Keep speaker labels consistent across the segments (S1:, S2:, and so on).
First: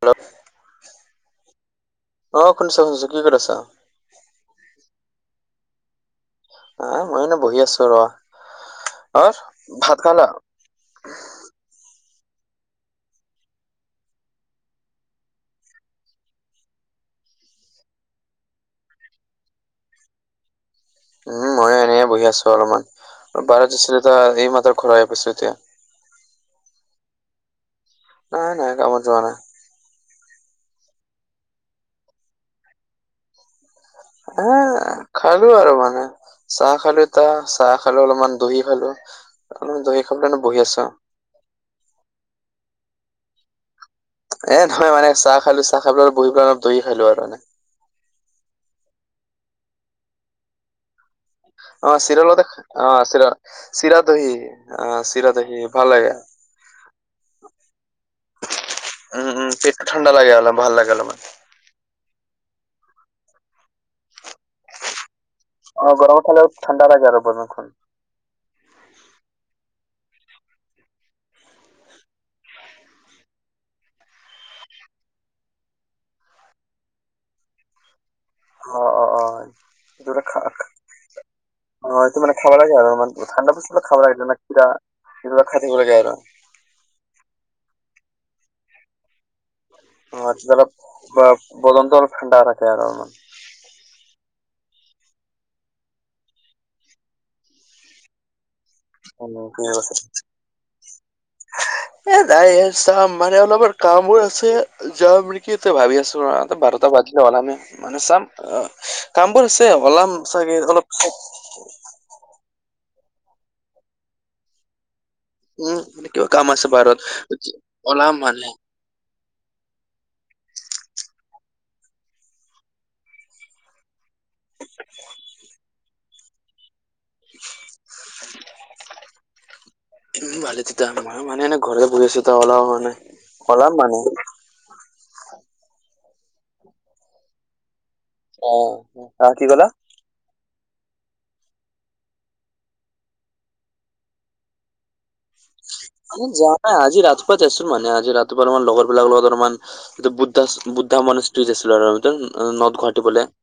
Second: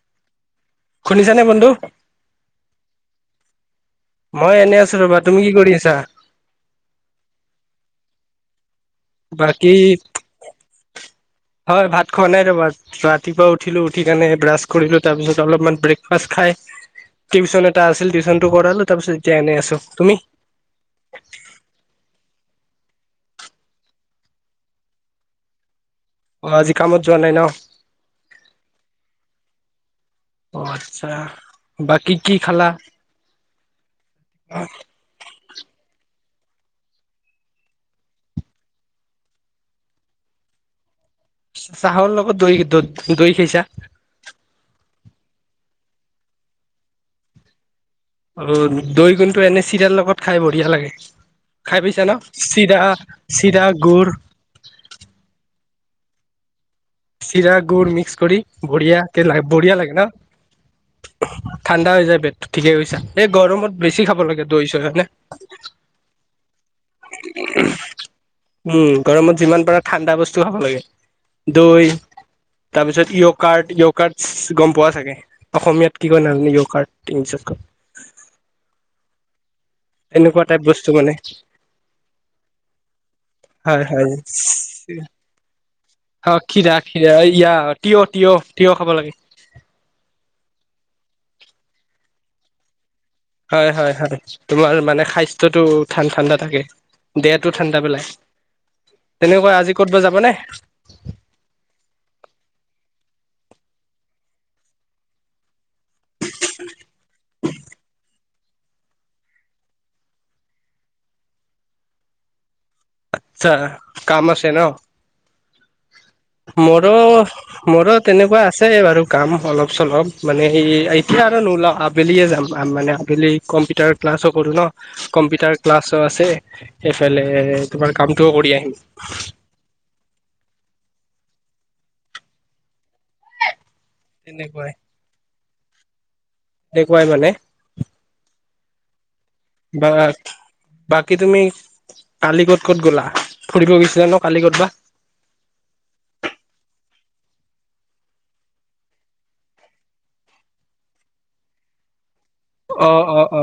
S1: নল [unintelligible]
S2: শুনিছ নে বন্ধু?
S1: অ', শুনিছোঁ শুনিছোঁ কি কৰি আছা?
S2: মই এনেই আছোঁ ৰ'বা তুমি কি কৰিছা?
S1: অ', মই এনে বহি আছো ৰ। অ
S2: বাকী
S1: ভাত খালা
S2: হয় ভাত খোৱা নাই ৰবাত ৰাতিপুৱা উঠিলো, উঠি কেনে ব্ৰাছ কৰিলো তাৰপিছত অলপমান ব্ৰেকফাষ্ট খাই টিউচন এটা আছিল টিউচনটো কৰালো তাৰপিছত এয়া এনে আছো, তুমি?
S1: উম ময়ো এনে বহি আছো অলপমান, অ', বাৰত আছিলো এই মাত্ত ঘৰ পাইছো এতিয়া।
S2: অ', আজি কামত যোৱা নাই ন?
S1: নাই নাই, কামত যোৱা নাই।
S2: অ', আচ্ছা, বাকী কি খালা?
S1: অ [inaudible] খালো আৰু মানে, চাহ খালো তাহ চাহ খালো অলপমান দহি খালো। কাৰ দহ খাবানে বহি আছা [inaudible]
S2: চাহৰ লগত দৈ দ দৈ খাইছা?
S1: এ নহয় মানে চাহ খালো, চাহ খাই পেলাই আৰু বিহ পেলাই অলপ দিহ খালো আৰু এনে।
S2: অ', দৈ গুণটো এনে চিৰিয়াৰ লগত খাই বঢ়িয়া লাগে। খাই
S1: অ',
S2: পাইছা ন
S1: চিৰা লগতে অ চিৰা চিৰা দহি অ চিৰা দহি ভাল লাগে।
S2: চিৰা গুড মিক্স কৰি, বঢ়িয়া
S1: উম
S2: ল
S1: উম
S2: বঢ়িয়া
S1: পেটটো
S2: লাগে
S1: ঠাণ্ডা অলপ ভাল লাগে অলপমান
S2: ন ঠাণ্ডা হৈ যায় পেটটো ঠিকেই কৰিছা এই গৰমত বেছি খাব লাগে দৈ চৈ হয়নে?
S1: অ গৰমত খালেও ঠাণ্ডা লাগে, আৰু বৰখন। [inaudible]
S2: উম গৰমত যিমান পাৰা ঠাণ্ডা বস্তু খাব লাগে, দৈ তাৰপিছত য়' কাৰ্ড য়' কাৰ্ড গম পোৱা চাগে? অসমীয়াত কি কয় নাজানো য়' কাৰ্ড তিনিশ কাৰ্ড
S1: অ অ অ'।
S2: এনেকুৱা টাইপ বস্তু মানে।
S1: অটো মে খাবা লাগে আৰু মান ঠাণ্ডা বস্তুা
S2: হয় হয়
S1: খাবা লাগিলে ন ক্ষীৰাা এইবিলাক খাতিিব লাগে আৰু [inaudible] [unintelligible]
S2: অঁ খীৰা খীৰা ইয়া তিঁহ তিয়হ তিয়হ, খাব লাগে।
S1: অ', অলপ বদন্ত অলপ ঠাণ্ডা ৰাখে আৰু অলমান।
S2: হয় হয় হয়, তোমাৰ মানে স্বাস্থয়টো ঠাণ্ডা ঠাণ্ডা থাকে। দেহটো ঠাণ্ডা পেলাই,
S1: উম
S2: তেনেকুৱা আজি
S1: ঠিকে কৈছে
S2: ক'ৰবাত যাব নে?
S1: এ, দাই চাম মানে অলপমান কামো আছে যাম নেকি তই ভাবি আ বাৰটা বাজিলে ওলামে মানে চাম অ কামবোৰছে হওলাম চাগে অলপ [unintelligible] [inaudible]
S2: আচ্ছা, কাম আছে ন?
S1: উম এনেক
S2: মোৰো মোৰো, তেনেকুৱা আছে বাৰু কাম অলপ চলপ মানে এতিয়া আৰু নোলাওঁ, আবেলিয়ে যাম মানে আবেলি কম্পিউটাৰ ক্লাছো কৰোঁ ন, কম্পিউটাৰ ক্লাছো আছে সেইফালে তোমাৰ কামটোও কৰি আহিম।
S1: উম ভালে তেতিয়া, মই মানে এনে ঘৰতে বহি আছো ওলাব হোৱা নাই, ওলাম মানে।
S2: তেনেকুৱাই। সেনেকুৱাই মানে।
S1: অ, হা কি কলা?
S2: বাত, বাকী তুমি কালী ক'ত ক'ত গ'লা? ফুৰিব গৈছিলা ন কালী কৰবাত।
S1: যাৱা নাই আজি ৰাতিপুৱা জাইছোঁ মানে আজি ৰাতিপুৱা [unintelligible] লগৰ বিলাকৰ লগত অলপমান সিটো বুদ্ধাচ বুদ্ধা মানুসটো [unintelligible] আৰু [unintelligible]
S2: অ,
S1: বোলে
S2: অ, অ,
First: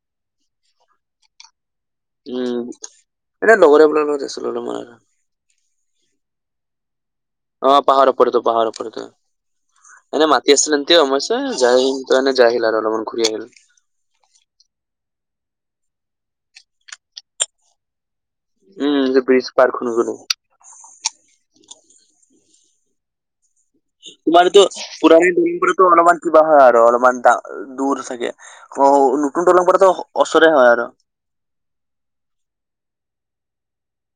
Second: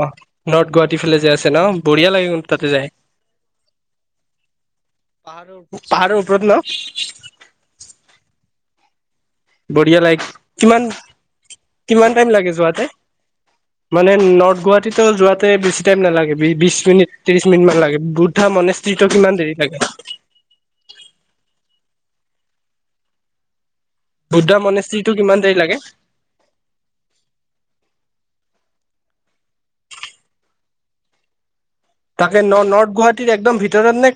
S2: নৰ্থ গুৱাহাটীৰ ফালে যে আছে ন? বঢ়িয়া লাগে কিন্তু
S1: উম
S2: তাতে যায়।
S1: এনে লগৰে বোৰৰ লগত আছিলোঁ তোমাৰ।
S2: পাহাৰৰ, পাহাৰৰ ওপৰত ন?
S1: অ, পাহাৰৰ ওপৰত এইটো পাহাৰৰ ও এইটো।
S2: বঢ়িয়া লাগে
S1: এনে মাতি
S2: কিমান
S1: চানটিয়ে সোমাইছে, যাই
S2: কিমান টাইম
S1: [unintelligible] যাই
S2: লাগে
S1: আহিল আৰু
S2: যোৱাতে
S1: অলপমান ঘূৰি আহিল।
S2: মানে নৰ্থ গুৱাহাটীতো যোৱাতে বেছি টাইম নালাগে বি-বিশ মিনিট ত্ৰিশ মিনিট মান লাগে [unintelligible] [unintelligible] মনে
S1: উম
S2: স্তিতত কিমান
S1: ব্ৰিজ
S2: দেৰি
S1: পাৰ
S2: থাকে?
S1: কৰি গলো
S2: বুদ্ধা
S1: তোমাৰতো
S2: মনেষ্ট্ৰিটো
S1: পুৰণি
S2: কিমান দেৰি লাগে
S1: [unintelligible] অলপমান কিবা হয় আৰু অলপমান দা দূৰ থাকে অ, নতুন দলং [unintelligible] ওচৰে হয় আৰু।
S2: তাকে ন-নৰ্থ গুৱাহাটীৰ একদম ভিতৰত নে,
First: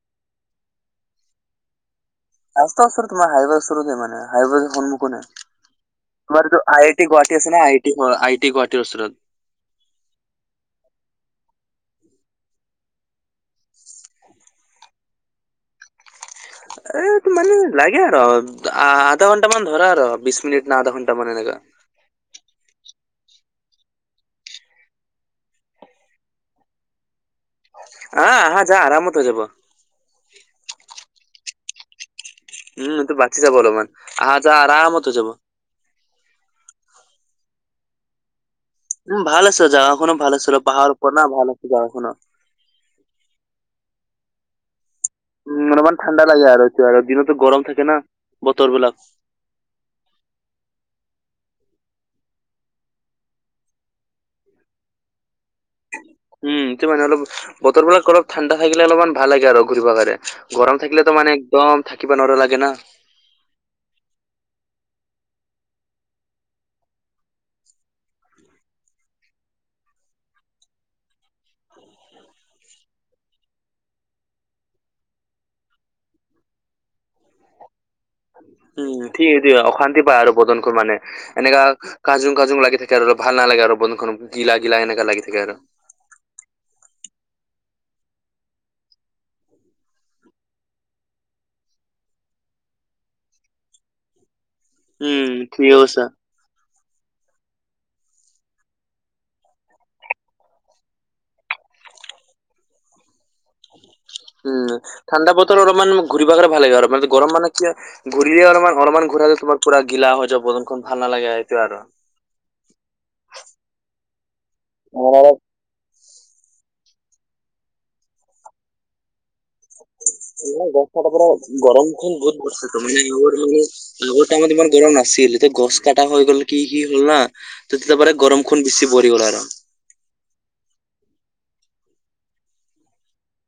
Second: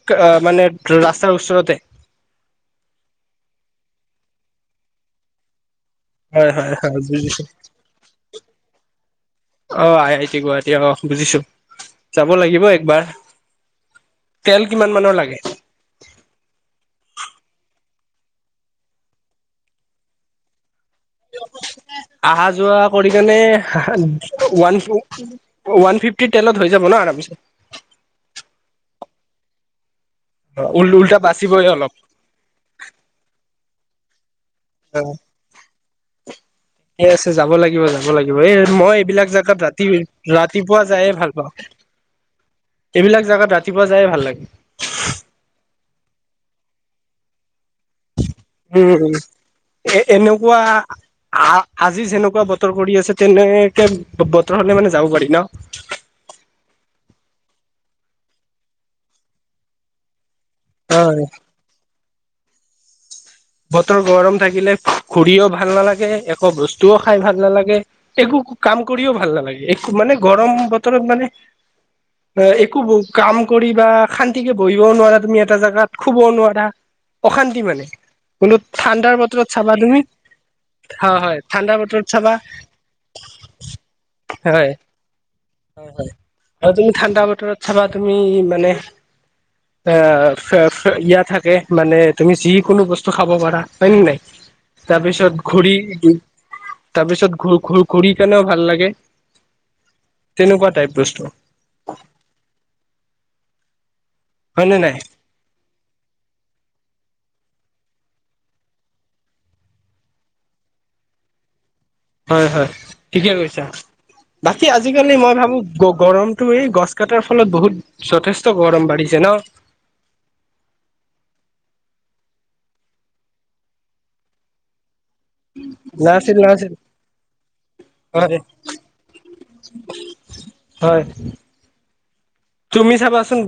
S2: মানে ৰাস্তাৰ ওচৰতে?
S1: ৰাস্ত ওচৰত তোমাৰ হাইৱেৰ ওচৰতে মানে, হাইৱেৰ সন্মুখতে। তোমাৰ
S2: হয়
S1: এইটো
S2: হয়
S1: আই
S2: হয়
S1: আইটি গুৱাহাটী
S2: বুজিছো
S1: আছে না, আইটি আই টি গুৱাহাটীৰ ওচৰত।
S2: অ', আই আই টি গুৱাহাটী অ, বুজিছোঁ, যাব লাগিব একবাৰ। তেল কিমান মানৰ লাগে?
S1: এ, মানে লাগে আৰু আধা ঘণ্টা মান ধৰা আৰু বিশ মিনিট [unintelligible] আধা [unintelligible] [unintelligible] মান এনেকা।
S2: অহা-যোৱা কৰি কেনে ওৱান ওৱান ফিফটি তেলত হৈ যাব ন আৰামচে?
S1: অ, আহ-যোৱা আৰামত হৈ যাব।
S2: অ, উল-উলতা বাচিবই অলপ।
S1: উম, এতো বাচি যাব অলপমান, আহা-যাৱা আৰামত হৈ যাব।
S2: ঠিকে আছে যাব লাগিব [unintelligible] লাগিব, এই মই
S1: উম
S2: এইবিলাক
S1: ভাল
S2: জেগাত
S1: আছে
S2: ৰাতি
S1: জাগাখনো ভাল আছে অলপ
S2: ৰাতিপুৱা
S1: পাহাৰ
S2: যায়ে
S1: ওপৰত না
S2: ভাল পাওঁ।
S1: আছে জাগাখনো।
S2: এইবিলাক জেগাত ৰাতিপুৱা যায়ে ভাল লাগে।
S1: উম, অলপমান ঠাণ্ডা লাগে আৰু [unintelligible] দিনতো গৰম থাকে ন।
S2: উম, এ-এনেকুৱা আ-আজি যেনেকুৱা বতৰ কৰি আছে তেনেকে বতৰ হলে মানে যাব পাৰি ন?
S1: উম, এটো মানে অলপ বতৰ বিলাক অলপ ঠাণ্ডা থাকিলে অলপমান ভাল লাগে আৰু ঘূৰিব কাৰনে। গৰম থাকিলেতো
S2: হয়
S1: মানে একদম থাকিব নৰ লাগে না।
S2: বতৰ গৰম থাকিলে ঘূৰিও ভাল নালাগে, একো বস্তুও খাই ভাল নালাগে। একো কাম কৰিও ভাল নালাগে, একো মানে গৰম বতৰত মানে একো কাম কৰি বা শান্তিকে বহিবও নোৱাৰা তুমি এটা জাগাত শুবও নোৱাৰা, অশান্তি মানে। কিন্তু
S1: উম,
S2: ঠাণ্ডাৰ বতৰত
S1: [unintelligible]
S2: চাবা তুমি
S1: অশান্তি পায় আৰু বদন [unintelligible] মানে
S2: হয় হয়
S1: এনেকা
S2: ঠাণ্ডা বতৰত
S1: কাজুং
S2: চাবা
S1: কাজুং লাগি থাক [inaudible] আৰু ভাল নালাগে আৰু [unintelligible] খন গিলা
S2: হয়
S1: গিলা এনেকা লাগি থাকে আৰু।
S2: হয়, হয়, আৰু তুমি ঠাণ্ডা বতৰত চাবা তুমি মানে অ, [unintelligible] থাকে মানে তুমি যিকোনো বস্তু খাব পাৰা হয়েনে নাই? তাৰ
S1: উম
S2: পিছত ঘূৰি,
S1: ঠিকে কৈছা
S2: তাৰপিছত ঘূ-ঘূ-ঘূৰি কেনেও ভাল লাগে। তেনেকুৱা টাইপ বস্তু। হয়
S1: উম,
S2: নে নাই
S1: ঠাণ্ডা বতৰ অলপমান ঘূৰিব [unintelligible] ভাল লাগিব আৰু মানে গৰম মানে কি ঘূৰিলেই অলপমান, অলপমান ঘূৰালে তোমাৰ পুৰা গিলা হৈ যাব বদনখন ভাল নালাগে সেইটোৱে আৰু।
S2: হয়, হয়, ঠিকে কৈছা। বাকী আজিকালি
S1: আৰু
S2: মই ভাবোঁ গ-গৰমটো এই গছ কটাৰ ফলত বহুত যথেষ্ট গৰম বাঢ়িছে ন?
S1: [unintelligible] [unintelligible] ইমান গৰম নাছিলে। ততে গছ কটা হৈ
S2: নাছিল
S1: গল কি
S2: নাছিল
S1: কি হ'ল না, তেতিয়াৰ পৰা
S2: হয়
S1: গৰম খন বেছি পৰি গল আৰু।
S2: হয়। তুমি চাবাচোন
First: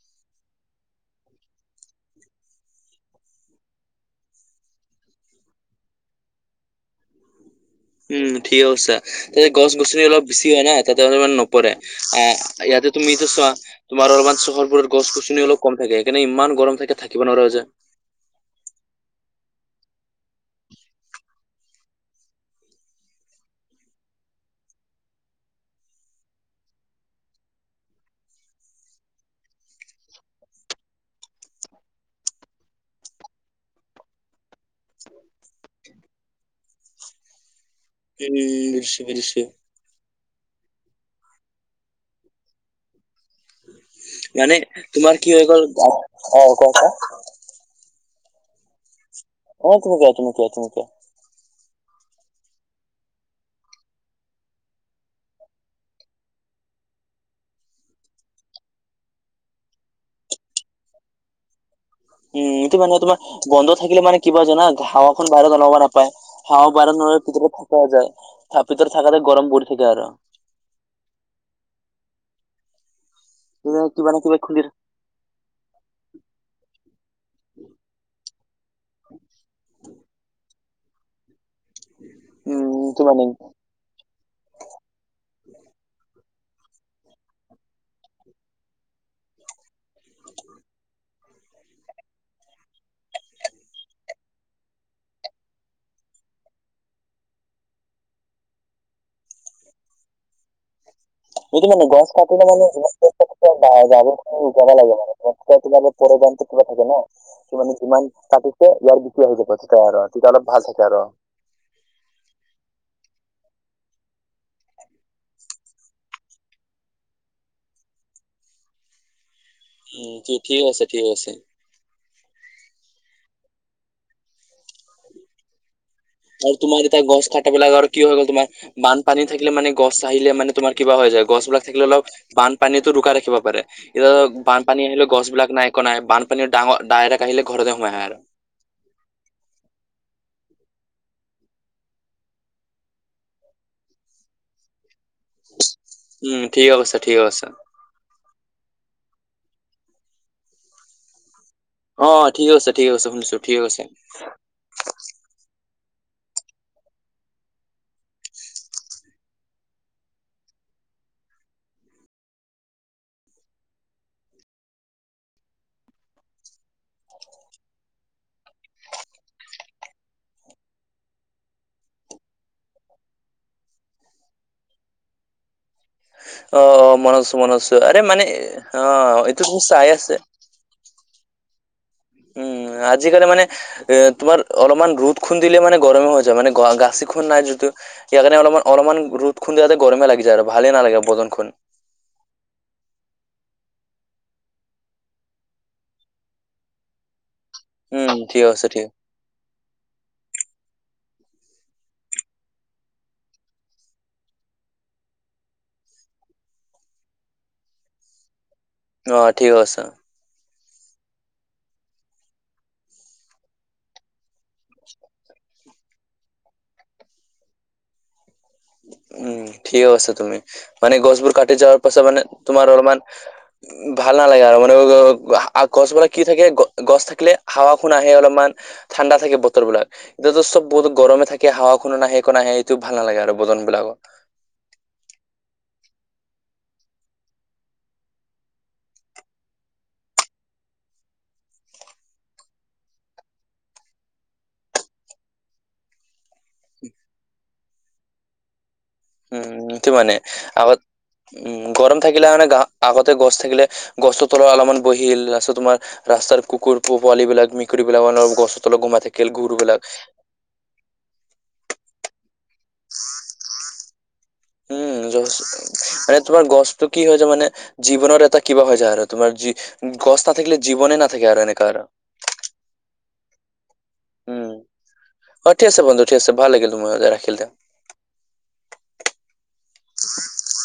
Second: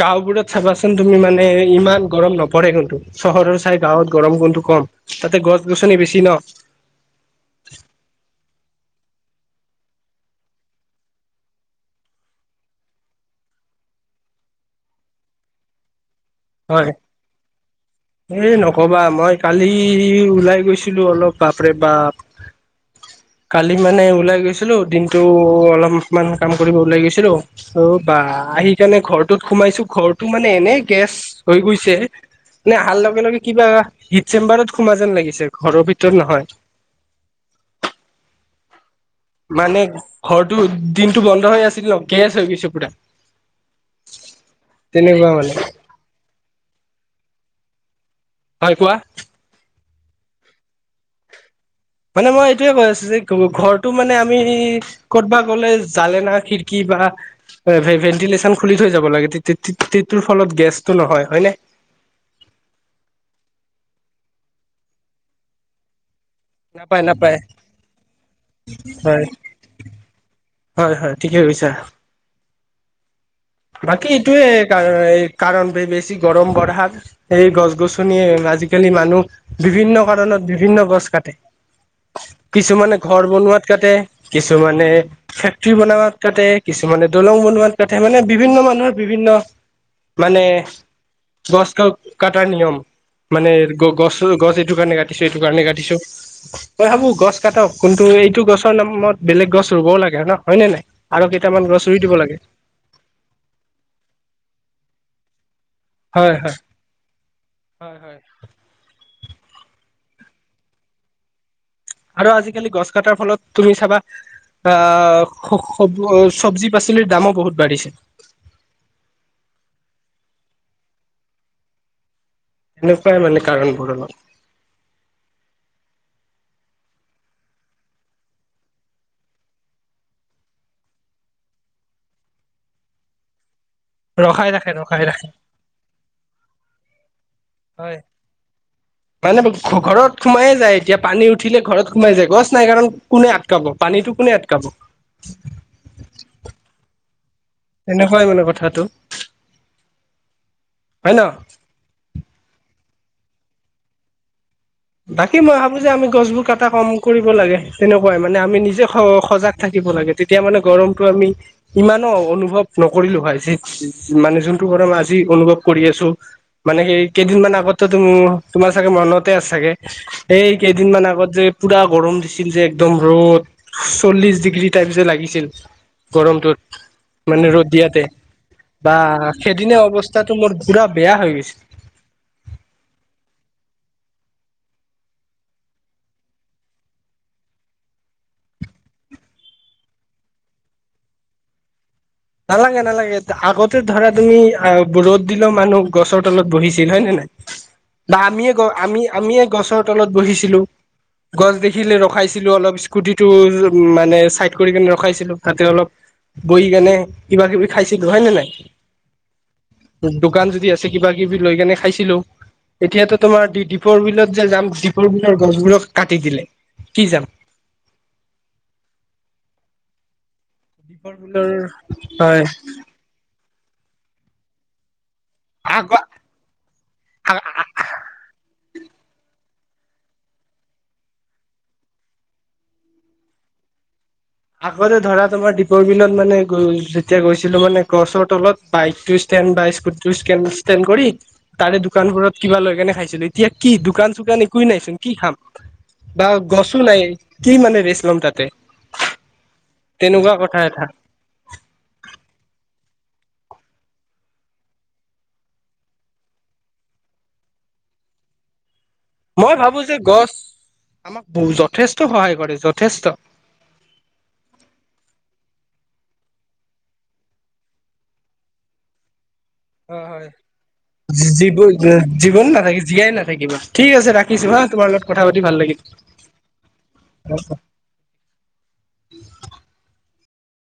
S2: গাঁওবোৰত চাবাচোন, তুমি মানে ইমান গৰম নপৰে কিন্তু। চহৰৰ চাই গাঁৱত গৰম গুণটো কম তাতে গছ- গছনি বেছি ন।
S1: উম ঠিকে কৈছা। তাতে গছ-গছনি অলপ বেছি হয় না তাতে অলপ নপৰে আহ ইয়াতে তুমি এতিয়া চোৱা তোমাৰ অলমান চহৰবোৰত গছ-গছনি অলপ কম থাকে সেইকাৰণে ইমান গৰম থাকে থাকিব নোৱাৰা‌ হৈ যায়।
S2: এই নকবা মই কালি ওলাই গৈছিলোঁ অলপ বাপৰে বাপ কালি মানে ওলাই গৈছিলোঁ দিনটো অলপমান কাম কৰিব ওলাই গৈছিলোঁ অ', বা আহি কাৰণে ঘৰটোত সোমাইছো ঘৰটো‌ মানে এনে গেছ হৈ গৈছে নে আহাৰ লগে লগে কিবা হিট চেম্বাৰত সোমোৱা যেন লাগিছে ঘৰৰ ভিতৰত নহয়।
S1: উম বুজিছোঁ বুজিছোঁ।
S2: মানে ঘৰটো দিনটো বন্ধ হৈ আছিল ন, গেছ হৈ গৈছে পুৰা।
S1: মানে তোমাৰ
S2: তেনেকুৱা
S1: কি হৈ
S2: মানে।
S1: গ'ল অ ক কা
S2: হয় কোৱা।
S1: [inaudible]
S2: মানে মই এইটোযৱে কৈ আছোঁ যে ঘৰটো মানে আমি কৰ'তব গ'লে জালে ন খিৰিকী বা [inaudible] ভ ভেন্টিলেশ্যন খুলি থৈ যাব লাগে, তেটোৰ ফলত গেছটো নহয় হয় ন?
S1: উম এইটো মানে তোমাৰ গন্ধ থাকিলে মানে কিবা জানা হাৱাখন বাহিৰত অলাব নাপায়। হা
S2: নাপায়
S1: বাৰানো হয়
S2: নাপায়
S1: ভিতৰত থাকা যায় ভিতৰত
S2: হয়
S1: থাকাতে গৰম পৰি থাকে আৰু। [inaudible]
S2: হয় হয়, ঠিকে কৈছা।
S1: তুমি কিবা
S2: বাকী
S1: না কিবা খুলি
S2: এইটোৱে কাৰণ বছি গৰম বঢ়াৰ এই গছ গছনিয়ে আজিকালি মানুহ, বিভিন্ন কাৰণত বিভিন্ন গছ কাটে।
S1: উম
S2: কিছুমানে
S1: এইটো মানে
S2: ঘৰ বনোৱাত কাটে কিছুমানে ফেক্টৰী বনাত কাটে, কিছুমানে দলং বনোৱাত কাটে, মানে বিভিন্ন মানুহৰ বিভিন্ন মানে গছ ক কটাৰ নিয়ম মানে গ গছ গছ এইটো কাৰণে কাটিছো, এইটো কাৰণে কাটিছো। মই ভাবো গছ কাটক কিন্তু, এইটো গছৰ নামত বেলেগ গছ ৰুবও লাগে ন হয়নে নাই? আৰু কেইটামান
S1: যদিটো মানে
S2: ৰুই
S1: গছ
S2: দিব লাগে
S1: কাটিলে মানে যাব লাগে মানে ক
S2: হয়
S1: গানতো কিবা থাকে ন কিমানে ইমান
S2: হয়
S1: ত [inaudible] তে ইয়াৰ বিক হৈ যাব তেতিাই আৰু তেতিয়া অলপ ভাল থাকে আৰু [inaudible]
S2: আৰু আজিকালি গছ কাটাৰ ফলত তুমি চাবা আহ চব্জি পাচলিৰ দামো বহুত বাঢ়িছে।
S1: উম ঠিক আছে ঠিক আছে।
S2: এনে প্ৰায় মনে কাৰণ পঢলো [unintelligible] [inaudible]
S1: আৰু তোমাৰ যেতিয়া গছ কাটা বিলাক আৰু কি হয় হৈ গ'ল তোমাৰ বানপানী থাকিলে মানে গছ আহিলে মানে তোমাৰ কিবা হৈ যায় গছবিলাক থাকিলে অলপ বানপানীতো ৰুখা ৰাখিব পাৰে। এতিয়া
S2: ৰখাই ৰাখে
S1: বানপানী
S2: ৰখাই
S1: আহিলে গছ
S2: ৰাখে
S1: বিলাক নাই একো নাই বানপানীৰ ডাঙৰ ডাইৰেক্ট আহিলে ঘৰতে সোমাই
S2: হয়
S1: আহে আৰু।
S2: মানে ঘৰত সোমাইে যায় এতিয়া পানী উঠিলে ঘৰত সোমাই যায় গছ নাই কাৰণ কোনে আটকাব, পানীটো কোনে আটকাব?
S1: উম ঠিক আছা, ঠিক আছা।
S2: তেনেকুৱাই মানে কথাটো, হয় ন?
S1: অ ঠিক আছে ঠিক আছে শুনিছো ঠিক আছে।
S2: বাকী মই ভাবো যে আমি গছবোৰ কটা কম কৰিব লাগে, তেনেকুৱাই মানে আমি নিজে সজাগ থাকিব লাগে তেতিয়া মানে গৰমটো আমি ইমানো অনুভৱ নকৰিলো হয়, যি মানে যোনটোক আজি অনুভৱ কৰি আছোঁ। মানে সেই কেইদিনমান আগতে তোম-তোমাৰ চাগে মনতে আছে চাগে। এই কেইদিনমান আগত যে, পুৰা গৰম দিছিল যে একদম ৰ'দ চল্লিশ ডিগ্ৰী টাইপ যে লাগিছিল।
S1: অ
S2: গৰমটোত,
S1: অ মনত আছো
S2: মানে
S1: মনত
S2: ৰ'দ
S1: আছো আৰে
S2: দিয়াতে
S1: মানে অ
S2: বা
S1: এইটো তুমি
S2: সেইদিনা
S1: চাই আছে
S2: অৱস্থাটো মোৰ পুৰা বেয়া হৈ গৈছে।
S1: উম, আজিকালি মানে এ তোমাৰ অলপমান ৰ'দ খন দিলে মানে গৰমে হৈ যায়, মানে [unintelligible] নাই যদিও [unintelligible] কাৰণে অলমান অলমান ৰ'দ [unintelligible] গৰমে লাগি যায়, আৰু ভালে নালাগে বদনখন।
S2: নালাগে, নালাগে আগতে ধৰা তুমি আহ ৰ'দ দিলেও মানুহ গছৰ তলত বহিছিল হয় নে নাই।
S1: উম
S2: বা
S1: ঠিক
S2: আমিয়ে
S1: আছে
S2: গ
S1: ঠিক
S2: আমি-আমিয়ে গছৰ তলত বহিছিলো। গছ দেখিলে ৰখাইছিলো অলপ, স্কুটিটো মানে চাইড কৰি কিনে ৰখাইছিলো তাতে অলপ বহ কেনে কিবা-কিবি খাইছিলো হয় নে নাই?
S1: অ', ঠিক। [unintelligible]
S2: দোকান যদি আছে কিবা কিবি লৈ কেনে খাইছিলো, এতিয়াতো তোমাৰ দীপৰ বিলত যে যাম দীপৰ বিলৰ গছবোৰক কাটি দিলে, কি যাম।
S1: উম, ঠিকে কৈছে তুমি মানে
S2: দ্বীপৰ
S1: গছবোৰ
S2: বিলৰ
S1: কাটি যোৱাৰ পাছত মানে
S2: হয়
S1: তোমাৰ অলমান ভাল নালাগে আৰু, মানে
S2: আগ
S1: গ-গছবোৰক কি থাকে, গ-গছ থাকিলে হাৱা কুণ আহে অলপমান। ঠাণ্ডা থাকে বতৰ বিলাক, এতিয়াতো চব বহুত গৰমে থাকে হাৱাখনো নাহে একো নাহে এইটো ভাল নালাগে আৰু। বদন বিলাকত
S2: আগতে ধৰা, তোমাৰ দ্বীপৰ বিলত মানে গৈ যেতিয়া গৈছিলো মানে গছৰ তলত [unintelligible] তাৰে দোকানবোৰত কিবা লৈ কেনে খাইছিলো, এতিয়া কি দোকান চোকান একোৱে নাই চোন কি খাম। বা গছো নাই, কি মানে ৰেচ ল'ম তাতে।
S1: উম, সিটো মানে।
S2: তেনেকুৱা কথা
S1: আগত
S2: এটা
S1: উম, গৰম থাকিলে মানে আগত আগতে গছ থাকিলে গছতোৰ তলত অলমান বহিল, তাৰপিছত তোমাৰ ৰাস্তাৰ কুকুৰ পোৱাল বিলাক, মেকুৰী বিলাক অনবৰ গছৰ তলত গোমাই থাক
S2: মই ভাবো যে গছ আমাক যথেষ্ট সহায় কৰে, যথেষ্ট।
S1: উম, য মানে তোমাৰ গছটো কি হয় যায় মানে, জীৱনৰ এটা কিবা হৈ যায় আৰু তোমাৰ যি গছ নাথাকিলে জীৱনে নাথাকে আৰু
S2: জীৱ
S1: এনেকা আৰু।
S2: জীৱন নাথাকে, জীয়াই নাথাকিব। ঠিক আছে
S1: উম
S2: ৰাখিছোঁ হা, তোমাৰ লগত কথা পাতি
S1: অ
S2: ভাল
S1: ঠিক
S2: লাগিল।
S1: আছে বন্ধু ঠিক আছে ভাল লাগিল তোমাৰ ৰাখিল দে